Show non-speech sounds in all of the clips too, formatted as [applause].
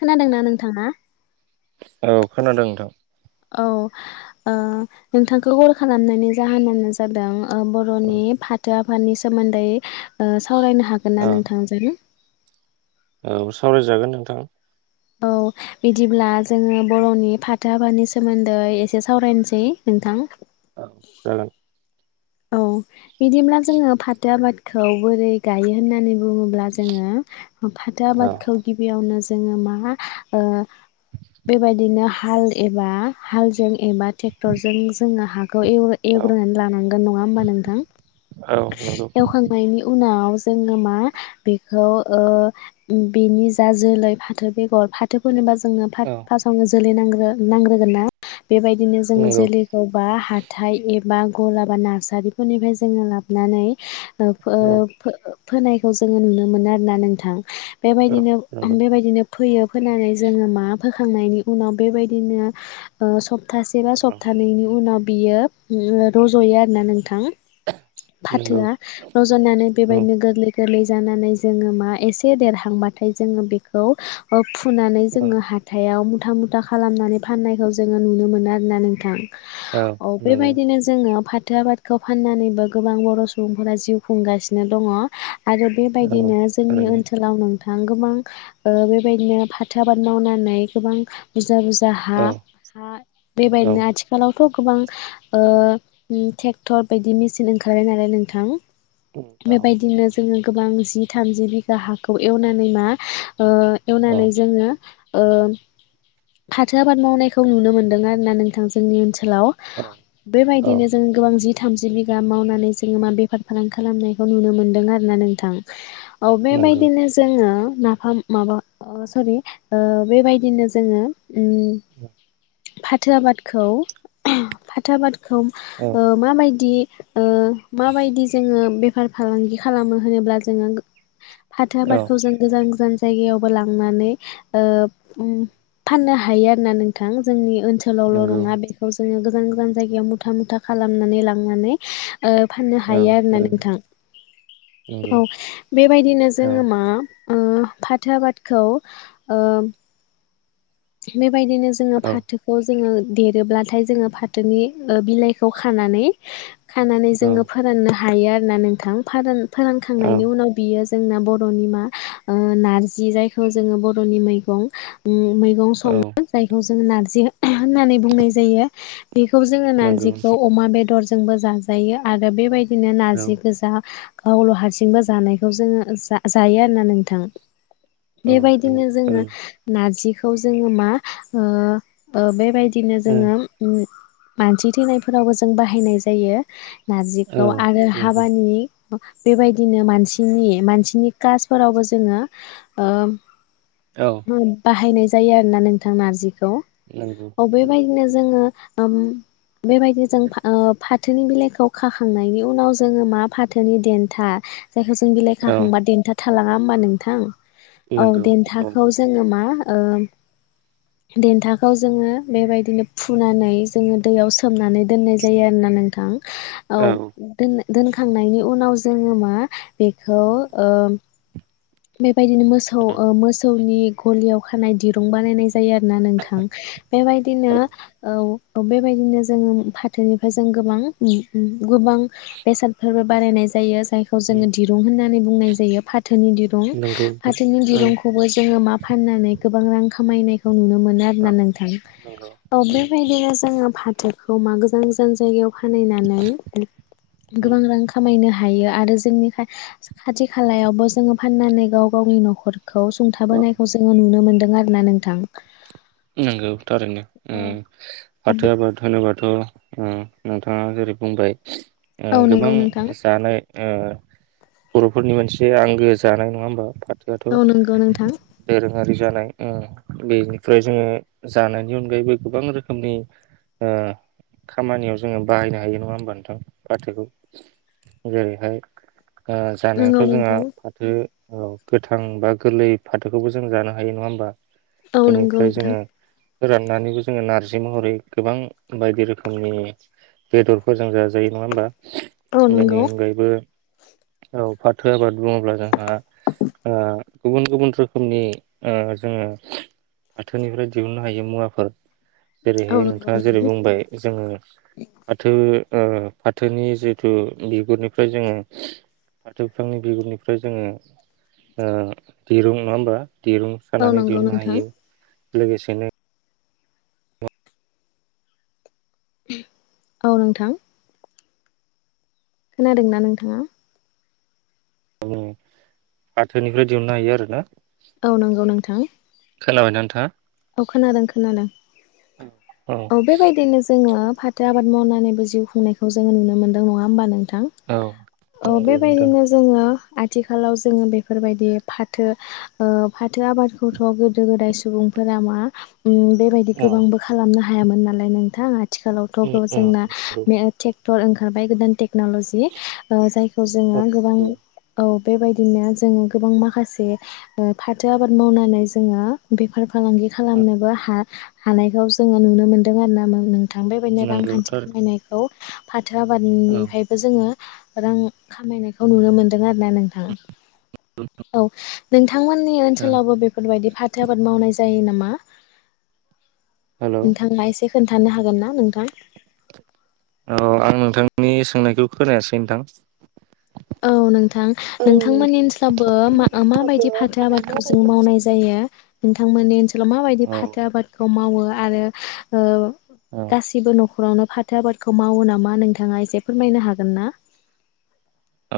खोनादोंना नोंथाङा? औ खोनादों नोंथां। औ आ नोंथांखौ हल खालामनायनि जाहोनानो जादों। ओ औ बर'नि फाथो आ नि सोमोन्दै ओ सावरायनो हागोन ना औ नोंथांजों औ सावरायजागोन नोंथां औ बिदिब्ला जोङो बर'नि फाथो हाबानि सोमोन्दै एसे सावरायनोसै नोंथां। औ जागोन औ बिदिब्ला जोङो फाथो आबादखौ बोरै गायो होननानै बुङो ब्ला जोङो फाथो औ आबादखौ गिबियावनो जोङो माहा औ बे बायदिनो हाल एबा हालजों एबा थेक्टरजों जोङो हा खौ एउ औ एउग्रोनानै लानां नंङा होनबा नोंथां औ नंगौ एउखांबायनि उना आव जोङो मा बेखौ ओ उ बिनि जा जोलै फाथो बेगर फाथो फोनोबा जो । ओङो फाथ औ फासावनो जोलै नांगौ । नांग्रोगोन ना बेबायदिनो जोङो नंगौ जोलैखौबा हाथाय एबा गला बा नार्सारिफोरनिफ्राय जोङो लाबोनानै औ [unintelligible] फोनायखौ जोङो नुनो मोनो आरोना नोंथां। औ बेबायदिनो नंगौ बेबायदिनो फैयो फोननानै जोङो मा फोखांनायनि उनाव बेबायदिनो स सप्तासे बा औ सप्तानैैनि उनाव बियो गयो आरो ना नोंथां नंगौ फाथोआ रज'नानै औ बेबायदिनो गोरलै गोरलै जानानै जोङो मा एसे देरहांबाथाय जोङो बेखौ फुनानै औ जोङो हाथायाव मुथा मुथा खालामनानै फाननायखौ जोङो नुनो मोनो आरोना नोंथां। औ बेबायदिनो जोङो फाथो आबादखौ फाननानैबो गोबां बर' सुबुंफोरा जिउ खुंगासिनो दङ। आरो औ बेबायदिनो जोंनि थारैनो ओनसोलाव नों गोबां ओ बेबायदिनो फाथो आबाद मावनानै गोबां बुरजा बुरजा औ हा हा औ औ बेबायदिनो आथिखालाव थ' गोबां ओ टेक्टर बायदि मेसिन ओंखारबाय नालाय नोंथां। बेबायदिनो जोङो गोबां जि थामजि बिघा हाखौ एवनानै मा ओ औ एवनानै जोङो ओ फाथो आबाद मावनायखौ नुनो मोनदों आरोना नोंथां जोंनि ओनसोल आव औ बेबायदि औ बिदिनो जों गोबां जि थामजि बिगा मावनानै जोङो मा बेफार फालां खालामनायखौ नुनो मोनदों आरोना नोंथां औ नंगौ बेबायदिनो जोङो नाफाम माबा अ सरि ओ बेबायदिनो जोङो उम फाथो आबादखौ फाथो आबाद खौ औ ओ माबायदि ओ माबायदि जोङो बे बेफार फालांगि खालामो होनोब्ला जोङो हाथो औ आबादखौ जों गोजान गोजान जायगायावबो लांनानै फाननो हायो आरोना नोंथां जोंनि ओनसोलावल' नंगौ नङा बेखौ जोङो गोजान गोजान जानायाव मुथा मुथा खालामनानै लांनानै फाननो औ हायो आरोना थारैनो नोंथां नंगौ औ बेबायदिनो औ जोङो मा फाथो आबादखौ बि बेबायदिनो जोङो औ फाथोखौ जोङो देरोब्लाथाय जोङो फाथोनि बिलाइखौ खानानै खानानै औ जोङो फोराननो हायो आरोना नोंथां फार औ फोरानखांनायनि उनाव बियो जों बर मा नार्जि जायखौ बरनि मैगं संनो जायखौ जों जों नार्जि होननानै बुंनाय जायो बेखौ जोङो नंगौ नारजिखौ अमा बेदर जोंबो जाजायो आरो बेबायदि बिदिनो औ नारजि गोजा गावल' हारसिंबो जानायखौ जोङो जायो आरोना नोंथां नंगौ बेबायदिनो जोङो नारजिखौ [inaudible] जोङो मा ओ ओ बेबादि थारैनो बिदिनो जोङो मानसि थैनायफोरावबो जों बाहायनाय जायो ओ ओ नारजिखौ आरो नंगौ हाबानि बेबायदिनो मानसिनि मानसिनि कासफोरावबो जोङो औ बाहायनाय जायो आरोना नोंथां नारजि खौ नंगौ अ बेबायदिनो जोङो ओम बेबायदि जों फा-फाथोनि बिलाइखौ खाखांनायनि उनाव जोङो मा फाथोनि देन्था जायखौ जों बिलाइ औ खाखांबा देन्था थालाङा होमबा नोंथां? औ नंगौ औ देन्थाखौ जोङो मा ओं देन्थाखौ जोङो बेबायदिनो फुनानै जोङो दैयाव सोमनानै दोननाय जायो आरोना नोंथां। औ दोनाय दोनखांनायनि उनाव जोङो मा बेखौ ओ [unintelligible] बेदिनो मोसौ औ ओ मोसौनि गलियाव खानाय दिरुं बानायनाय जायो आरोना नोंथां बेबायदिनो औ औ बेबायदिनो जोङो फाथोनिफ्राय जों गोबां उम उम गोबां बेसादफोरबो बानायायनाय जायो। जायखौ जोङो दिरुं होनना बुंनाय जायो फाथनि दि रुं नंगौ नोंथां फाथोनि औ दिरुंखौबो जोङो मा फाननानै गोबां रां खामायनायखौ नुनो मोनो औ आरोना नोंथां नंगौ औ बेबायदिनो जोङो फा फाथोखौ मा गोजान गोजान जायगायाव फानहैनानै गोबां रां खामायनो हायो आरो जोंनि खा खाथि खालायावबो जोङो फाननानै गाव गावनि न'खर खौ औ सुंथाबोनायखौ जोङो नुनो मोनो। दों आरोना नोंथां। नंगौ थारैनो उम औ फाथो आबाद होनोबाथ' उम नोंथाङा जेरै बुंबाय ओ औ नंगौ गोबां नोंथां जानाय ओ बर'फोरनि मोनसे आंगो जानाय नङा होमबा? औ नंगौ नोंथां [unintelligible] दोरों खारि जानाय ओ बेनि ओमफ्राय जोङो जानायनि अनगायैबो गोबां रोखोमनि ओ खामानियाव जोङो बाहायनो हायो नङा होमबा नोंथां फाथोखौ जेरैहाय ओ नंगौ जानायावथ' जोंहा नोंथां फाथो औ गोथां बा गोरलै फाथोखौबो जों जानो हायो नङा होमबा औ नोंगौ बेनिफ्राय नोंथां। जोङो फोराननानैबो जोङो नारजि महरै गोबां बायदि रोखोमनि बेदरफोरजों जाजायो नङा होमबा? औ बेनि नंगौ अनगायैबो औ फाथो आबाद बुङोब्ला जोंहा ओ गुबुन गुबुन रोखोमनि जोङो। फाथोनिफ्राय दिहुननो हायो मुवाफोर औ जेरैहाय नंगौ नोंथाङा जेरै नोंथां बुंबाय जोङो फाथो फाथोनि जिथु बिगुरनिफ्राय जोङो फाथो बिफांनि बिगुरनिफ्राय जोङो दिरुं नङा होमबा दिरुं औ सानानै नंगौ दिहुननो नोंथां हायो। लोगोसेनो औ नोंथां। खोनादोंना नोंथाङा फाथोनिफ्राय दिहुननो हायो आरोना। औ नंगौ नोंथां । खोनाबाय नोंथाङा औ खोनादों खोनादों औ बेबायदिनो जोङो फाथो आबाद मावनानैबो जिउ खुंनायखौ जोङो नुनो मोनदों नङा होमबानो औ औ नंगौ नोंथां बेबायदिनो जोङो आथिखालाव जोङो बेफोरबायदि फाथो फाथो आबादखौथ' गोदो गोदाय सुबुं [unintelligible] बेबायदि औ गोबांबो खालामनो हायो। हायामोन नालाय नोंथां आथिखालावथ' उम गो औ जोंना नंगौ ओंखारबाय गोदान टेकन'ल'जि जाय खौ औ जोङो गोबां नंगौ औ। बेबायदिनो जोङो गोबां माखासे फाथो आबाद मावनानै जोङो बे फालांगि औ खालामनोबो हा हानायखौ जोङो नुनो मोनदों आरो ना। बेबायदिनो नंगौ रांखान्थि थारै खामायनायखौ फाथो बोथोर औ आबादनिफ्रायबो जोङो रां खामायनायखौ नुनो मोनदों आरो ना नोंथाङा औ। थांमोननि औ ओनसोलावबो बेफोरबायदि फाथो आबाद मावनाय जायो नामा? हेलौ नोंथाङा एसे खोन्थानो हागोन ना नोंथां औ आं नोंथांनि सोंनायखौ खोनायासै नोंथां। औ नोंथां औ नोंथांमोननि नोंथांनि ओनसोलावबो मा माबायदि साहाबोआ फाथो आबादखौ जों माबायदि मावनाय जायो। नोंथांमोननि ओनस ओनसोलाव माबायदि औ फाथो आबादखौ मावो आरो ओ औ गासिबो न'ख न'खरावनो फाथो आबादखौ मावो नामा नोंथाङा एसे फोरमायनो हागोन ना?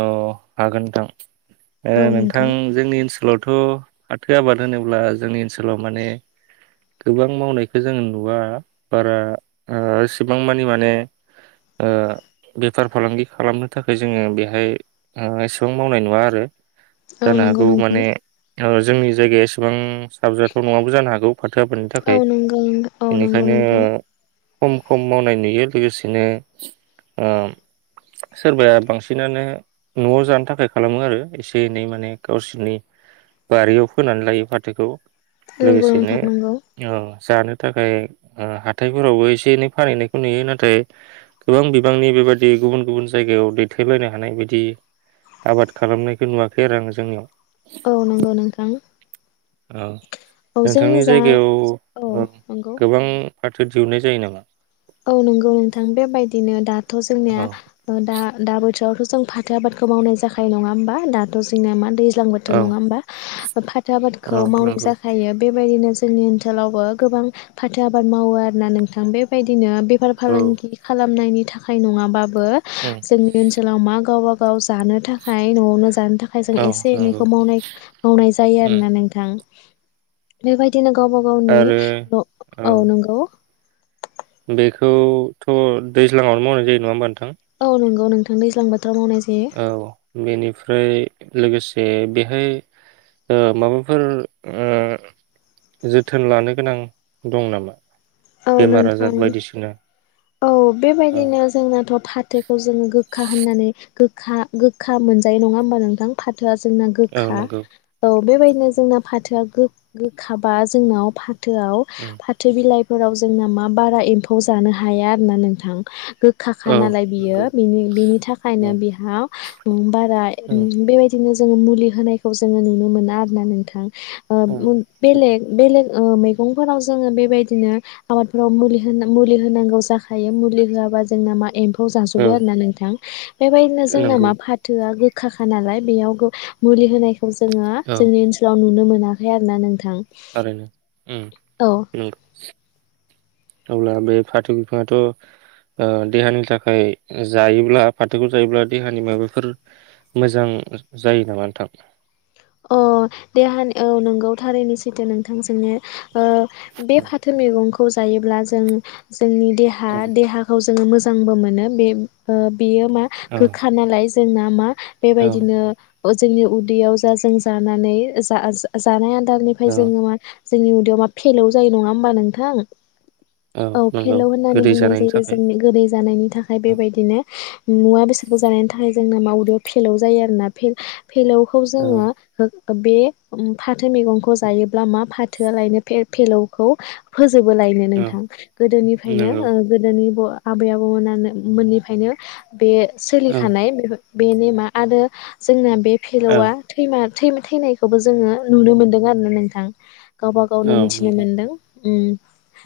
औ हागोन नोंथां। ओ नोंथां जोंनि ओनसोलाव थ' फाथो आबाद होनोब्ला जोंनि ओनसोलाव माने गोबां मावनायखौ जोङो नुवा बारा एसेबां मानि माने ओ बेफार फालांगि खालामनो थाखाय जोङो बे हाय ओ एसेबां मावनाय नुवा आरो। औ जानो नंगौ हागौ नोंथां माने ओ जोंनि जायगाया एसेबां साबजाथाव नङाबो जानो हागौ फाथो आबादनि औ थाखाय नंगौ औ नंगौ बेनिखायनो नोंथां खम खम मावनाय नुयो लोगोसेनो ओ सोरबाया बांसिन बिदिनानो न'आव जानो थाखाय खालामो आरो एसे एनै माने गावसोरनि बारियाव फोनानै लायो फाथोखौ। नगौ लोगोसेनो नोंथां नंगौ। ओ जानो थाखाय ओ हाथायफोरावबो एसे एनै फानहनायखौ नुयो नाथाय गोबां बिबांनि बेबादि गुबुन गुबुन जायगायाव दै थैलायनो हानाय बिदि आबाद खालामनायखौ नुवाखै आरो आङो जोंनियाव औ नंगौ नोंथां। ओ औ जोंनि नोंथांनि जा जायगायाव औ ओ नंगौ। गोबां फाथो दिहुननाय जायो नामा? औ नंगौ नोंथां बेबायदिनो दा थ' जोंनिया औ ओ दा दा बोथोरावथ' जों फाथो आबादखौ मावनाय जानाय नङा होमबा दाथ' जोंनिया मा दै दैज्लां बोथोर औ नङा होमबा फाथो आबादखौ औ मावनाय नंगौ जाखायो बेबायदिनो ज जोंनि ओनसोलावबो गोबां फाथो आबाद मावो आरोना नोंथां बेबायदि बिदिनो। बेफार औ फालांगि खालामनायनि थाखाय नङाबा बो उम जोंनि ओनसोलाव मा गावबा गाव गाव जानो थाखाय न'आवनो जानो थाखाय जों औ एसे नंगौ एनैखौ मावनाय मावनाय जायो उम आरोना नोंथां बेबायायदि नो गावबा गावनि आरो न औ नंगौ । बेखौथ' दैज्लाङावनो मावनाय जायो नङा होमब्ला औ नंगौ । औ नोंथां दैज्लां बो मावनाय जायो । औ बेनिफ्राय लोगोसे बेहाय ओ माबाफोर ओ जोथोन लानो गोनां दं नामा? औ बेमार आजार नोंथां बायदिसिना औ औ बेबायदिनो जोंनाथ' फाथोखौ जोङो गोखा होननानै गोखा गोखा मोनजायो नङा होमबा नोंथां फाथोआ जोंना औ गोखा नंगौ औ बेबायदिनो जोंना फाथोआ गोखाबा जोंनाव फाथोआव उम फाथो बिलाइ फोराव जोंना मा बारा एम्फौ जानो हाया आरो ना नोंथां । गोखाखा औ नालाय नंगौ बियोनि बेनि बेनि थाखायनो औ बिहा उम बारा औ उम बेबायदिनो जोङो मुलि होनायखौ जोङो नुनो मोना आरो ना नोंथां । ओ औ बेलेग बेलेग ओ मैगंफोराव जोङो बेबायदिनो आबादफोराव मुलि मुलि होनांगौ जाखायो मुलि होआबा जोंना मा एम्फौ खौ औ जाजोबो आरोना नोंथां बेबायदिनो जोंना नंगौ मा फाथोआ काखा नालाय बेयाव मुलि होनाय जोङो जोंनि ओनसोलाव नुनो मोनो मोनाखै आरो ना नों आरो नो [inaudible] अब्ला बे फाथो बिफाङाथ' ओ देहानि थाखाय जायोब्ला फाथोखौ जायोब्ला देहानि माबाफोर मोजां जायो नामा नोंथां? अ' देहानि औ नंगौ थारैनो सैथो नोंथां सोंनाया । ओ बे औ फाथो मैगंखौ खौ जायोब्ला जों जोंनि देहा देहाखौ जोङो मोजांबो मोनो बे ओ बेयो मा औ गोखा नालाय जोंना मा औ बेबायदिनो । ओ जोंनि उदैयाव दा जों जानानै ओ [unintelligible] दालनिफ्राय औ जोङो मा जोंनि उदैयाव मा फेलाव जायो नङा होमबा नोंथां? औ फेल' नंगौ होननानै गोदै बुंनाय जानायनि जायो थाखाय जोंनि गोदै जानायनि थाखाय औ बेबायदिनो मुवा बेसादखौ जानायनि थाखाय [unintelligible] मावदो फेलौ जायो आरोना फेलौखौ औ जोङो ओ बे फाथो मैगंखौ जायोब्ला मा फाथोआ लायनो फेलौखौ जोबो लायनो औ नोंथां गोदोनिफ्रायनो नंगौ ओ गोदोनि ब आबै आबौमोनानो मोननिफ्रायनो बे औ सोलिखानाय बे बे नेमा आरो जोंना बे औ फेलौआ थैमा थै थैनायखौबो जोङो नुनो मोनदों आरोना नोंथां गावबा गावनो औ मिथिनो नंगौ मोनदों उम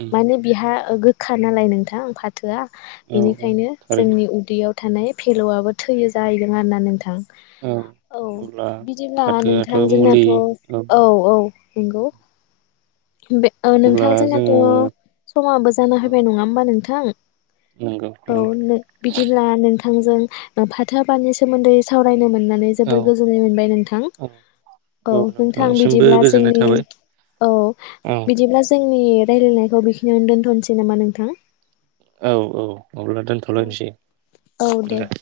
उम माने बिहा ओ गोखा नालाय नोंथां फाथ थोआ औ औ बेनिखायनो थारैनो जोंनि उदैयाव थानाय फेल'आबो थैयो जाहैदों आरोना नोंथां औ औ अब्ला बिदिब्ला फाथोआथ' नोंथां मुलि जोंनाथ' औ औ नंगौ बे ओ नोंथां अब्ला जोंनाथ' जोङो समाबो जाना औ होबाय नङा होमबा नोंथां? नोंथां औ बिदिब्ला नों नोंथांजों फाथो आबादनि सोमोन्दै सावरायनो मोन मोननानै औ जोबोर गोजोननाय मोनबाय नोंथां औ औ नोंथां नोंथांनिसिमबो बिदिब्ला गोजोननाय जोंनि थाबाय औ औ बिदिब्ला ज जोंनि रायजलायनायखौ बेखिनियावनो दोनथ'नोसै नामा नोंथां? औ औ अब्ला दोनथ'लायसै दे